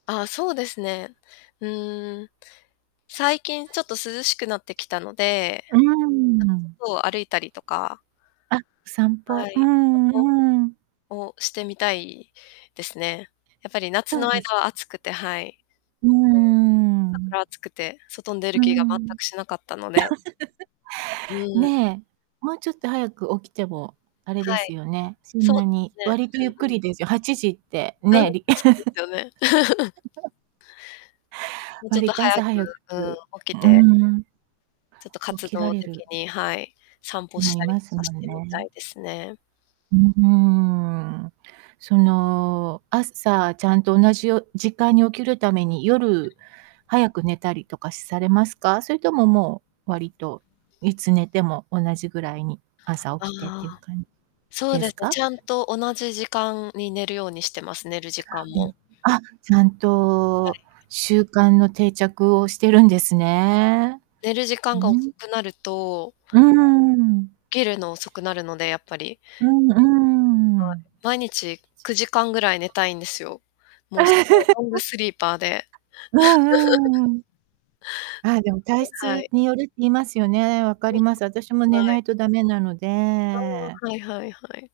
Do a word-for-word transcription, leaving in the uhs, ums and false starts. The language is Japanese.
ああ、そうですね。うーん。最近ちょっと涼しくなってきたので、うーん。とを歩いたりとかあ、散は歩。うい。散ん歩うん。をしてみたいですね。やっぱり夏そうのです。間は暑くて、はい。うー [unintelligible] 朝ん。から暑くて外に出るう気が全ん。くしなかったので。う ん。ねえ。もうちょっと早く起きても、あれではすい。よね。そんそうなでにすね。割とゆっうくんうん。りですよ。はちじって、うん。ね、り。そうですよね。もうちょっ割とと早朝く、早く、うん、起うきてん。ちょっと活起きら動れる的に、はい、散歩し思いたりますとかもしんてみたね。いですね。ううーん。その、朝ちゃんと同じよ時間に起きるために、夜早く寝たりとかされますか？それとも、もう割と、いつ寝ても同じぐらいに、朝あ起きてっていうあ。感そうでですすね、か？ちゃんと同じ時間に寝るようにしてます、寝る時間も。あ、ちゃんはとい。習慣の定着をしてるんですね。寝る時う間が遅ん。くなるとうーん。起きるの遅くなるので、やっぱり。うんうはい、ん。毎日くじかんぐらい寝たいんですよ。もうすごいロング スリーパーで。う んうーん。ああ、でも体 [unintelligible] は質い。によるって言いますよね。分かうんります、私も [unintelligible] 寝はない。いと駄目なのあで。あ、はいはいはい。